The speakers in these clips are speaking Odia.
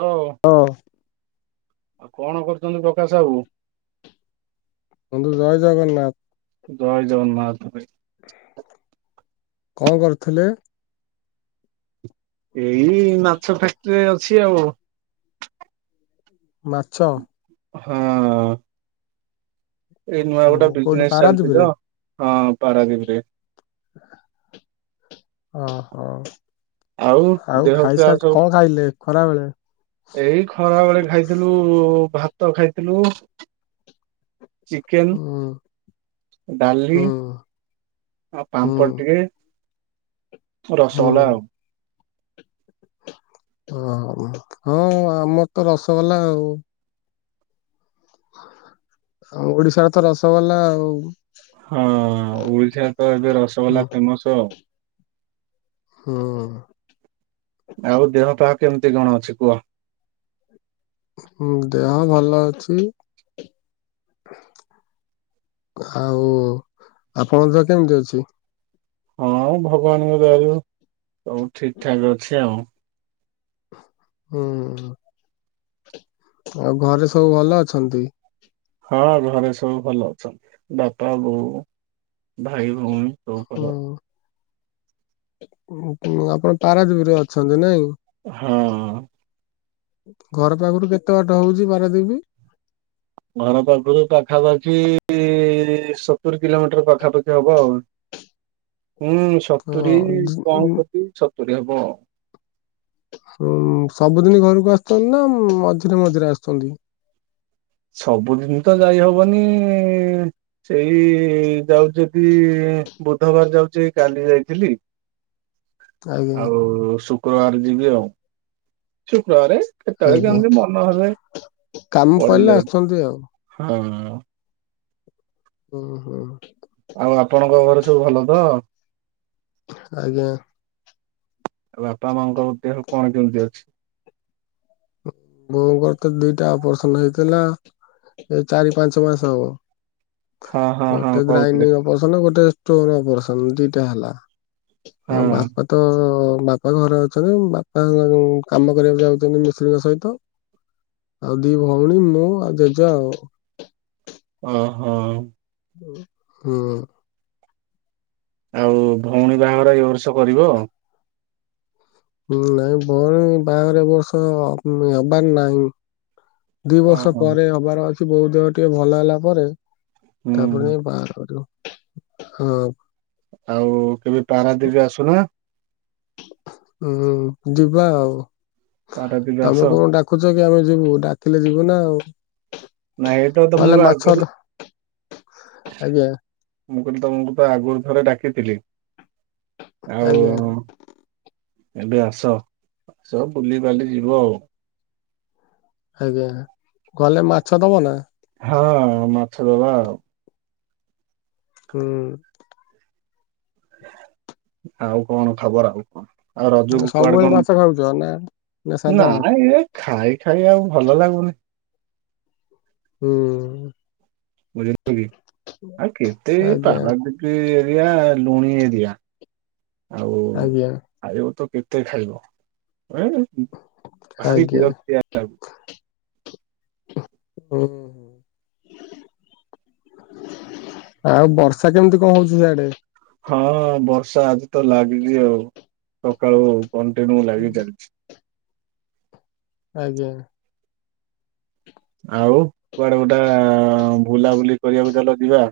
ହଉ ହଁ ଆଉ କଣ କରୁଛନ୍ତି ପ୍ରକାଶ ସାହୁ? ବନ୍ଧୁ ଜୟ ଜଗନ୍ନାଥ ଜୟ ଜଗନ୍ନାଥ ଭାଇ କଣ କରୁଥିଲେ? ଏଇ ମାଛ ଫ୍ୟାକ୍ଟ୍ରିରେ ଅଛି ଆଉ ମାଛ ହଁ ଏଇ ନୂଆ ଗୋଟେ ହୁଁ କୋଉଠି ବିଜନେସ ଚାଲିଛି ପାରାଦୀପରେ ତ ହଁ ପାରାଦୀପରେ ହ ହଁ ଆଉ ଦେହ ପା ଖାଇସାରି ସବୁ କଣ ଖାଇଲେ ଖରା ବେଳେ? ଏଇ ଖରା ବେଳେ ଖାଇଥିଲୁ ଭାତ ଖାଇଥିଲୁ ଚିକେନ ହୁଁ ଡାଲି ହୁଁ ଆଉ ହୁଁ ପାମ୍ପଡ ଟିକେ ହୁଁ ରସଗୋଲା ଆଉ ଓ ହଁ ଆମର ତ ରସଗୋଲା ଆଉ ଆଉ ଓଡିଶାର ତ ରସଗୋଲା ଆଉ ହଁ ଓଡିଶା ତ ଏବେ ହୁଁ ରସଗୋଲା ଫେମସ ଆଉ ହୁଁ ଆଉ ଦେହ ପାହା କେମିତି କଣ ଅଛି କୁହ? ହଁ ଦେହ ଭଲ ଅଛି। ଆଉ ଆପଣଙ୍କ ଦେହ କେମିତି ଅଛି? ହଁ ଭଗବାନଙ୍କ ଦୟାରୁ ସବୁ ଠିକ ଠାକ ଅଛି ଆଉ। ହୁଁ ଆଉ ଘରେ ସବୁ ଭଲ ଅଛନ୍ତି। ହଁ ଘରେ ସବୁ ଭଲ ଅଛନ୍ତି ବାପା ବୋଉ ଭାଇ ଭଉଣୀ ସବୁ ଭଲ ଆପଣ ପାରାଦ୍ୱୀପରେ ଅଛନ୍ତି ନାଇଁ ହଁ ଘର ପାଖରୁ କେତେ ବାଟ ହଉଛି ବାରାଦିପି ଘର ପାଖରୁ ପାଖାପାଖି ସତୁରି କିଲୋମିଟର ପାଖାପାଖି ହବ ଆଉ [inaudible] ହୁଁ ସତୁରି ହଁ ଜ- ଉଁ, ପଅସଠୀ ସତୁରି ହବ ଆଉ ହ ସବୁଦିନ ଘରକୁ ଆସୁଛନ୍ତି ନା ମଝିରେ ମଝିରେ ଆସୁଛନ୍ତି ସବୁଦିନ ତ ଯାଇ ହବନି ସେଇ ଯାଉ ଯଦି, ବୁଧବାର ଯାଉଛି କାଲି ଯାଇଥିଲି। ଆଜ୍ଞା ଆଉ ଶୁକ୍ରବାର ଯିବି ଆଉ। ଶୁକ୍ରବାରେ କେତେବେଳେ ଆଜ୍ଞା କେମିତି ମନ ହେଲେ ପଳେଇ ଯାଉ। ଅଛନ୍ତି ଆଉ। ହଁ। ଓ ହୋ। ଆଉ ଆପଣଙ୍କ ଘରେ ସବୁ ଭଲ ତ? ଆଜ୍ଞା। ଆଉ ବାପା ମାଆଙ୍କ ଦେହ କଣ କେମିତି ଅଛି? ବୋଉଙ୍କର ତ ଦିଟା ଅପରେସନ ହେଇଥିଲା, ଏ ଚାରି ପାଞ୍ଚ ମାସ ହବ। ହଁ ହଁ ହଁ ଗୋଟେ କହୁଥିଲେ ଗ୍ରାଇନିଂ ଅପରେସନ୍, ଗୋଟେ ଷ୍ଟୋନ୍ ଅପରେସନ୍ ଦିଟା ହେଲା। ଆଉ ହଁ ବାପା ତ ବାପା ଘରେ ଅଛନ୍ତି, ବାପା କାମ କରିବାକୁ ଯାଉଛନ୍ତି ମି ସ୍ତ୍ରୀଙ୍କ ସହିତ। ଆଉ ଦି ଭଉଣୀ, ମୁଁ ଆଉ ଜେଜେ ଆଉ। ହଁ - ହଁ। ହୁଁ। ଆଉ ଭଉଣୀ ବାହାଘର ଏ ବର୍ଷ କରିବ? ନାଇଁ ଭଉଣୀ ବାହାଘର ଏବର୍ଷ ହବାର ନାହିଁ। ଦି ବର୍ଷ ଓହୋ ପରେ ହବାର ଅଛି, ବୋଉ ଦେହ ଟିକେ ଭଲ ହେଲା ପରେ ତାପରେ ହୁଁ ଯାଇ ବାହାଘର କରିବ ହଁ। ଆଉ କେବେ ପାରାଦ୍ୱୀପ ଆସୁନା? ହୁଁ ଯିବା ଆଉ, ପାରାଦୀପ ଆସ। ଆମେ କଣ ଡା କୁଚ କି ଆମେ ଯିବୁ, ଡାକିଲେ ଯିବୁ ନା ଆଉ। ଏଇଟା ତ ଗଲେ ତମକୁ ମାଛ ଆଗରୁ ଧ ଆଜ୍ଞା ମୁଁ କହିଲି ତମକୁ ତ ଆଗରୁ ଥରେ ଡାକିଥିଲି, ଆଉ ଆଜ୍ଞା ଏବେ ଆସ, ଆସ ବୁଲିିବାଲି ଯିବ ଆଉ। ଆଜ୍ଞା, ଗଲେ ମାଛ ଦବ ନା? ହଁ ମାଛ ଦବା ଆଉ। ହୁଁ। ଆଉ କଣ ଖବର, ଆଉ କଣ? ଆଉ ରଜକୁ କୁଆଡେ ସବୁବେଳେ କଣ? ମାଛ ଖାଉଛ ନା ନା ସାଧା ଖାଇ ଖାଇ ଆଉ ଭଲ ଲାଗୁନି। ହୁଁ। ବୁଝିଲେ କି ଆଉ କେତେ, ଏ ଆଜ୍ଞା ପାରାଦ୍ୱୀପ ଏରିଆ ଲୁଣି ଏରିଆ। ଆଉ ଆଜ୍ଞା ଖାଇବ ତ କେତେ ଖାଇବ। [unintelligible] ଭାରି ଆଜ୍ଞା। ବିରକ୍ତିଆ ହୁଁ। ଆଉ ବର୍ଷା କେମିତି କଣ ହଉଛି ସେଆଡେ? ହଁ ବର୍ଷା ଆଜି ତ ଲାଗିଛି, ଆଉ ସକାଳୁ କଣ୍ଟିନ୍ୟୁ ଲାଗି ଚାଲିଛି। ଆଜ୍ଞା। ଆଉ କୁଆଡେ ଗୋଟା ବୁଲାବୁଲି କରିବାକୁ ଚାଲ ଯିବା?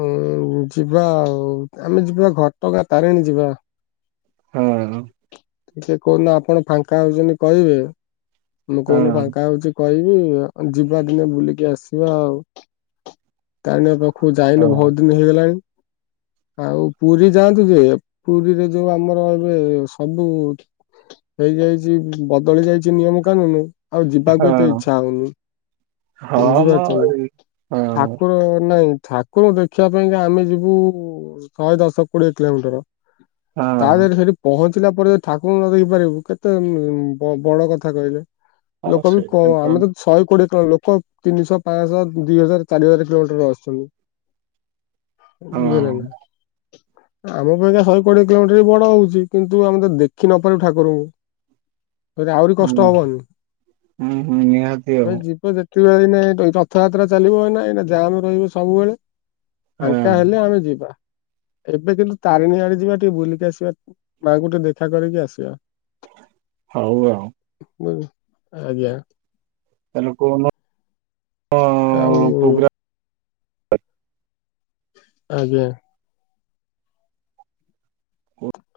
ହଉ ଯିବା ଆଉ, ଆମେ ଯିବା ଘଟଗାଁ ତାରିଣୀ ଯିବା। ହଁ। [unintelligible] କୋଉ ଦିନ ଆପଣ ଫାଙ୍କା ହଉଛନ୍ତି କହିବେ, ମୁଁ ହଁ କୋଉ ଦିନ ଫାଙ୍କା ହଉଛି କହିବି ଯିବା ଦିନେ ବୁଲିକି ଆସିବା ଆଉ। ତାରିଣୀ ପାଖକୁ ହଁ ଯାଇନେ ବହୁତ ଦିନ ହେଇଗଲାଣି। ଆଉ ପୁରୀ ଯାଆନ୍ତୁ ଯେ, ପୁରୀରେ ଯୋଉ ଆମର ଏବେ ସବୁ ହୁଁ ହେଇଯାଇଛି, ବଦଳି ଯାଇଛି ନିୟମ କାନୁନୁ। ଆଉ ଯିବାକୁ ଏତେ ହଁ ଇଚ୍ଛା ହଉନି। ହଁ ମ ବୁଝିପାରୁଛନ୍ତି, ଏଇ ହଁ ଠାକୁର ନାଇଁ ଠାକୁ ରଙ୍କୁ ଦେଖିବା ପାଇଁକା ଆମେ ଯିବୁ, ଶହେ ଦଶ କୋଡିଏ କିଲୋମିଟର। ତା ହଁ ଦେହରେ ସେଠି ପହଞ୍ଚିଲା ପରେ ଠାକୁରଙ୍କୁ ନ ଦେଖି ପାରିବୁ କେତେ ବଡ କଥା କହିଲେ। ହଁ ଲୋକ ବି ସେଇଟା କଣ ଆମେ ତ ଶହେ କୋଡିଏ କଣ ଲୋକ ତିନି ଶହ, ପାଞ୍ଚ ଶହ, ଦିଇ ହଜାର, ଚାରି ହଜାର କିଲୋମିଟର ଆଶୁଛନ୍ତି। ହଁ ବୁଝିଲେ ନା? ଆମ ପାଇଁକା ଶହେ କୋଡିଏ କିଲୋମିଟର ବି ବଡ ହଉଛି। କିନ୍ତୁ ଆମେ ତ ଦେଖି ନପାରିବୁ ଠାକୁରଙ୍କୁ। ସେ ଆହୁରି କଷ୍ଟ ହଁ ହବନି। ହୁଁ ହୁଁ ନିହାତି ଆଉ ଆମେ ଯିବୁ ଯେ ନାଇଁ ରଥଯାତ୍ରା ଚାଲିବ। ଏଇନା ଜାମ ରହିବ ସବୁବେଳେ। ହଁ ଫାଙ୍କା ହେଲେ ଆମେ ଯିବା, ଏବେ କିନ୍ତୁ ତାରିଣୀ ଆଡେ ଯିବା ଟିକେ ବୁଲିକି ଆସିବା। ମାଙ୍କୁ ଟିକେ ଦେଖା କରିକି ଆସିବା। ହଉ ଆଉ। ହୁଁ ଆଜ୍ଞା। [inaudible] ଅ ଆଉ ପ୍ରୋଗ୍ରାମ। ଆଜ୍ଞା।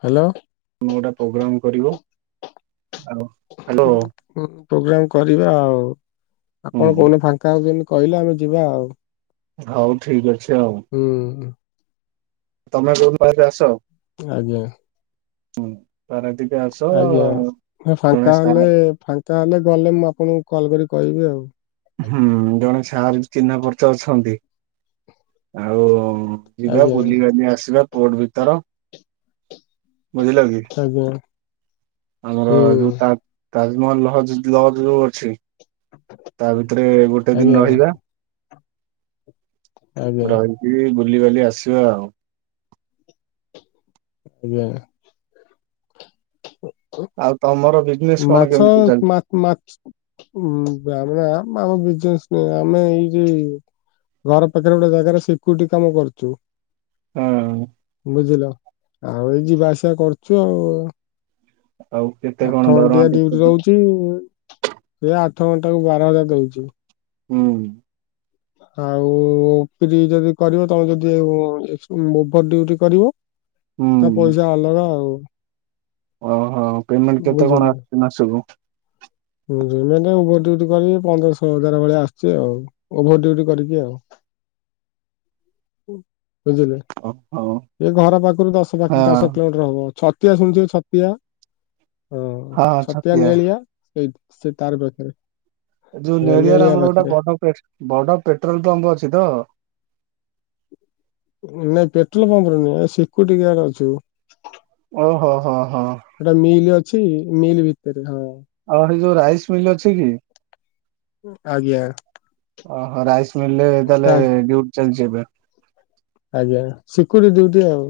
ହ୍ୟାଲୋ। ଗୋଟା ପ୍ରୋଗ୍ରାମ କରିବ ଆଉ। ହ୍ୟାଲୋ ପ୍ରୋଗ୍ରାମ କରିବା ଆଉ। ହୁଁ ଆପଣ କୋଉ ଦିନ ଫାଙ୍କା ହଉଛନ୍ତି? କହିଲା ଆମେ ଯିବା ଆଉ। ହଉ ଠିକ ଅଛି ଆଉ। ହୁଁ। ତମେ କୋଉ ଦିନ ହେଲେ ଆସ? ଆଜ୍ଞା। ହୁଁ ପାରାଦ୍ୱୀପ। ଆଜ୍ଞା ଫାଙ୍କା ହେଲେ, ସାର୍ ଫାଙ୍କା ହେଲେ ଗଲେ ମୁଁ ଆପଣଙ୍କୁ କଲ କରି କହିବି ଆଉ। ହୁଁ ଜଣେ ସାର ଚିହ୍ନା ପରିଚୟ ଅଛନ୍ତି ଆଉ। ଯିବା ଆଜ୍ଞା ବୁଲିବାଲି ଆସିବା ପୋର୍ଟ ଭିତର ବୁଝିଲ କି ଆଜ୍ଞା ଆମର ହୁଁ ଯୋଉ ତା ତାଜମହଲ ଲଜ୍ ଲଜ୍ ଯୋଉ ଅଛି ତା ଭିତରେ ଗୋଟେ ଆଜ୍ଞା ଦିନ ରହିବା। ଆଜ୍ଞା ରହିକି ବୁଲିିବାଲି ଆସିବା ଆଉ। ଆଜ୍ଞା। ହ [unintelligible] ଆଉ ତମର ବି ମାଛ ମା ଆ ଆମ ବିଜ ନ ଆମେ ଏଇ ଯ ଘର ପାଖରେ ଗୋଟେ ଜାଗାରେ ସିକ୍ୟୁରିଟି କାମ କରୁଛୁ। ହଁ। ବୁଝିଲ? ଆଉ ଏଇ ଯିବା ଆସିବା କରୁଛୁ ଆଉ। ଆଉ କେତେ ଆଠ କଣ ଘଣ୍ଟିଆ ଦରମା ଡ୍ୟୁଟି କେତେ ରହୁଛି। ସେ ଆଠ ଘଣ୍ଟା କୁ ବାର ହଜାର ଦଉଛି। ହୁଁ। ଆଉ ଫ୍ରୀ ଯଦି କରିବ, ତମେ ଯଦି ଓଭର ଡିଉଟି କରିବ ତା ହୁଁ ପଇସା ଅଲଗା ଆଉ। ଓହୋ ପେମେଣ୍ଟ କେତେ ବୁଝିଲେ କଣ ଆସିୁଛି ମାସକୁ? ଓଭର ଡୁଟି କର ପନ୍ଦର ହ ହଜାର ଭଳିଆ ଆସୁଛି ଆଉ ଓଭର ଡିଉଟି କରିକି ଆଉ। ବୁଝିଲେ। ଓହୋ ଏ ଘର ପାଖରୁ ଦଶ ପାଖ ହଁ ଦଶ କିଲୋମିଟର ହବ। ଛତିଆ ଶୁଣିୁଛ ଛତିଆ ହ ଛତିଆ ନେଳିଆ ସେଇ ସେ ତାର ପାଖରେ। ଯୋଉ ଆଜ୍ଞା ନେଳିଆରେ ନେଳିଆ ଆମର ପାଖରେ ଗୋଟେ ବଡ ବଡ ପେଟ୍ରୋଲ ପମ୍ପ ଅଛି ତ? ନାଇଁ ପେଟ୍ରୋଲ ପମ୍ପ ର ନାଇଁ ସିକୁରିଟି ଗାର୍ଡ ଅଛୁ। ଓହୋ ହୋ ଓ ହୋ। ଏଟା ମିଲ୍ ଅଛି ମିଲ୍ ଭିତରେ ହଁ। ଆଉ ହେଟି ଯୋଉ ରାଇସ ମିଲ୍ ଅଛି କି? ଆଜ୍ଞା। ଓହୋ ରାଇସ୍ ମିଲରେ ତାହେଲେ ତା ଡ୍ୟୁଟି ଚାଲିଛି ଏବେ। ଆଜ୍ଞା ଶିକୁଡି ଦିୟୁଟି ଆଉ।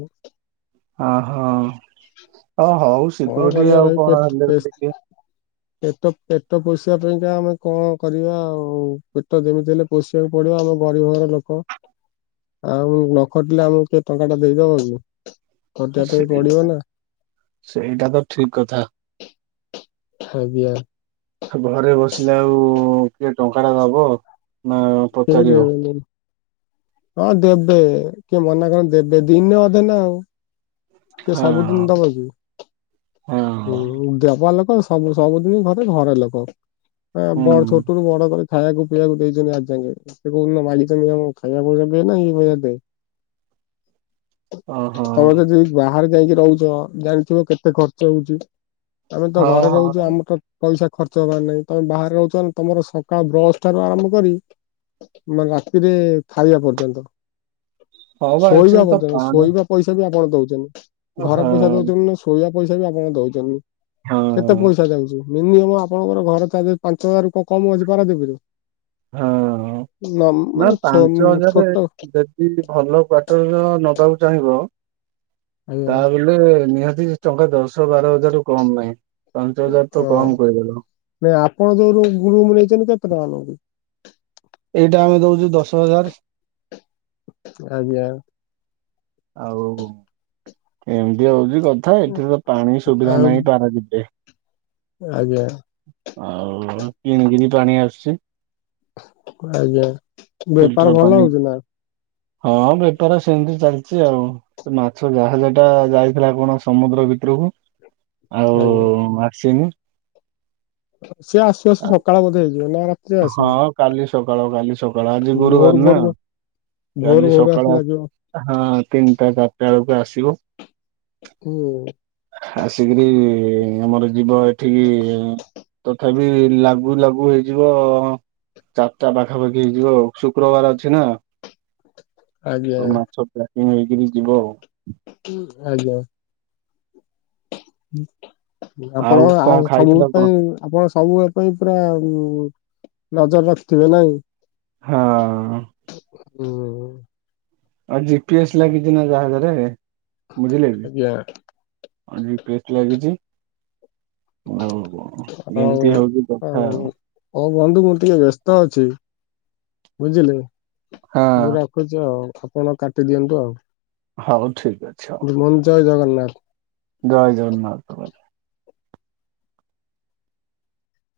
ଅହୋ ହ ହଉ କଣ ସିକ୍ୟୁରିଟି କରିବା ଆଉ ଭାଇ କଣ ହେଲେ ପେ ଟିକେ ପେଟ ପେଟ ପୋସିବା ପାଇଁକା ଆମେ କଣ କରିବା ଆଉ ପେଟ ଯେମିତି ହେଲେ ପୋଷିବାକୁ ପଡିବ ଆମ ଗରିବ ଘର ଲୋକ। ଆଉ ନ ଖଟିଲେ ଆମକୁ କିଏ ଟଙ୍କା ଟା ଦେଇଦବ କି? ଖଟିବା ପାଇଁ ସେଇ ପଡିବ ନା ସେଇଟା ତ ଠିକ କଥା। [unintelligible] ଘରେ ବସିଲେ ଆଉ କିଏ ଟଙ୍କା ଟା ଦବ ନା କେଇ ପଚାରିବ ଦେବେନେଇଁ? ହଁ ଦେବେ କିଏ ମନା କରନ୍ତି ଦେବେ ଦିନେ ଅଧେ ନା ଆଉ। କିଏ ହଁ ସବୁଦିନ ଦେବ କି? ହଁ ହୁଁ ଦେବ ଲୋକ ସବୁ ସବୁଦିନ ଘରେ ଘରେ ଲୋକ। ହ ବଡ ହୁଁ ଛୋଟ ରୁ ବଡ କରି ଖାଇବାକୁ ପିଇବାକୁ ଦେଇଛନ୍ତି ଆଜି ଯଙ୍ଗେ। [unintelligible] ଓହୋ ତମେ ଯଦି ବାହାରେ ଯାଇକି ରହୁଛ ଜାଣିଥିବ କେତେ ଖର୍ଚ୍ଚ ହଉଛି? ଆମେ ତ ହଁ ଘରେ ହଁ ରହୁଛୁ ଆମର ତ ପଇସା ଖର୍ଚ୍ଚ ହବାର ନାହିଁ ତମେ ବାହାରେ ରହୁଛ ତମର ସକାଳ ବ୍ରଶ ଟାରୁ ଆରମ୍ଭ କରି ମାନେ ରାତିରେ ଖାଇବା ପର୍ଯ୍ୟନ୍ତ। ହଁ ବା ଶୋଇବା ଏଠିରେ ତ ପର୍ଯ୍ୟନ୍ତ ପାଣି ଶୋଇବା ପଇସା ବି ଆପଣ ଦଉଛନ୍ତି ଘର ହଁ ପଇସା ଦଉଛନ୍ତି ନା ଶୋଇବା ପଇସା ବି ଆପଣ ଦଉଛନ୍ତି। ହଁ କେତେ ପଇସା ଯାଉଛି ମିନିମମ୍ ଆପଣଙ୍କର ଘର ତା ପାଞ୍ଚ ହଜାର ର କମ ଅଛି ପାରାଦିପିରୁ। ହଁ ନା ମାନେ ପାଞ୍ଚ ହଜାରେ ଛୋଟ ଜୀମତି ଭଲ କ୍ଵଟର ନବାକୁ ଚାହିଁବ ଆଜ୍ଞା ତା ହେଲେ ନିହାତି ଟଙ୍କା ଦଶ ବାର ହଜାରୁ କମ ନାହିଁ ପାଞ୍ଚ ହଜାର ତ ହଁ। କମ କହିଦଲ। ନାଇଁ ଆପଣ ଯୋଉ ରୁମ ଗ୍ରୁମ୍ ନେଇଛନ୍ତି କେତେ ଟଙ୍କା ନଉଛି? ଏଇଟା ଆମେ ଦଉଛୁ ଦଶ ହଜାର। ଆଜ୍ଞା। ଆଉ କେମିତି ହଉଛି କ ଥା ଏଠାରେ ତ ପାଣି ସୁବିଧା ଆଉ ନାହିଁ ପାରାଦୀପ ରେ। ଆଜ୍ଞା। ଆଉ କିଣିକିରି ପାଣି ଆସୁଛି। ଆଜ୍ଞା ଫିଲ୍ଟର ବେପାର ଭଲ ପାଣି ହଉଛି ନା। ହଁ ବେପାର ସେମିତି ଚାଲ ଚି ଆଉ। ସେ ମାଛ ଯାହାଜାଟା ଯାଇଥିଲା କଣ ସମୁଦ୍ର ଭିତରକୁ ଆଉ ଆଜ୍ଞା। ମାକ୍ସିନି। ସିଏ ଆସୁ ଆସୁ ସକାଳ ବଧେ ହେଇଯିବ ନା ରାତିରେ ଆସିବ ହଁ କାଲି ସକାଳ କାଲି ସ କାଳ ଆଜି ଭୋରୁ ଗୁରୁବାର ନା ଭୋରୁ ଭୋରୁ କାଲି ଭୋରୁ ଆସି ସକାଳ ଲାଗିବ। ହଁ ତିନିଟା ଚାରଟା ବେଳକୁ ଆସିବ। ହୁଁ। ଆସିକିରି ଆମର ଯିବ ଏଠିକି ତ ବି ଲାଗୁ ଲାଗୁ ହେଇ ଯିବ ଚାରିଟା ପାଖାପାଖି ହେଇଯିବ ଆଉ ଶୁକ୍ରବାର ଅଛି ନା। ଆଜ୍ଞା ସବୁ ମାଛ ପ୍ୟାକିଙ୍ଗ୍ ହେଇକରି ଯିବ ଆଉ। ଉଁ ଆଜ୍ଞା। ଉ ଆପଣ କଣ ଆଉ ସବୁ ଖାଇଥିଲ କଣ? ପାଇ ଆପଣ ସବୁ ବେଳ ପାଇଁ ପୁରା ଉମ ନଜର ରଖିଥିବେ ନାଇଁ? ହଁ। ହୁଁ। ଆଉ ଜି ପି ଏସ୍ ଲାଗିଚି ନା ଜାହାଜରେ ବୁଝିଲେ କି? ଆଜ୍ଞା ହଁ ଜି ପି ଏସ୍ ଟି ଲାଗିଚି। ଆଉ ବ ଆଉ ଗେମତି ହୋଉଚି ଆଉ କଥା। ହଉ ବନ୍ଧୁ ମୁଁ ଟିକେ ବ୍ୟସ୍ତ ଅଛି। ବୁଝିଲେ? ମୁଁ ହଁ ରଖୁଛି ଆଉ ଆପଣ କାଟିଦିଅନ୍ତୁ ଆଉ। ହଉ ଠିକ୍ ଅଛି। ହଉ ମୁଁ ନ୍ ଜୟ ଜଗନ୍ନାଥ। ଜୟ ଜଗନ୍ନାଥ ଭାଇ।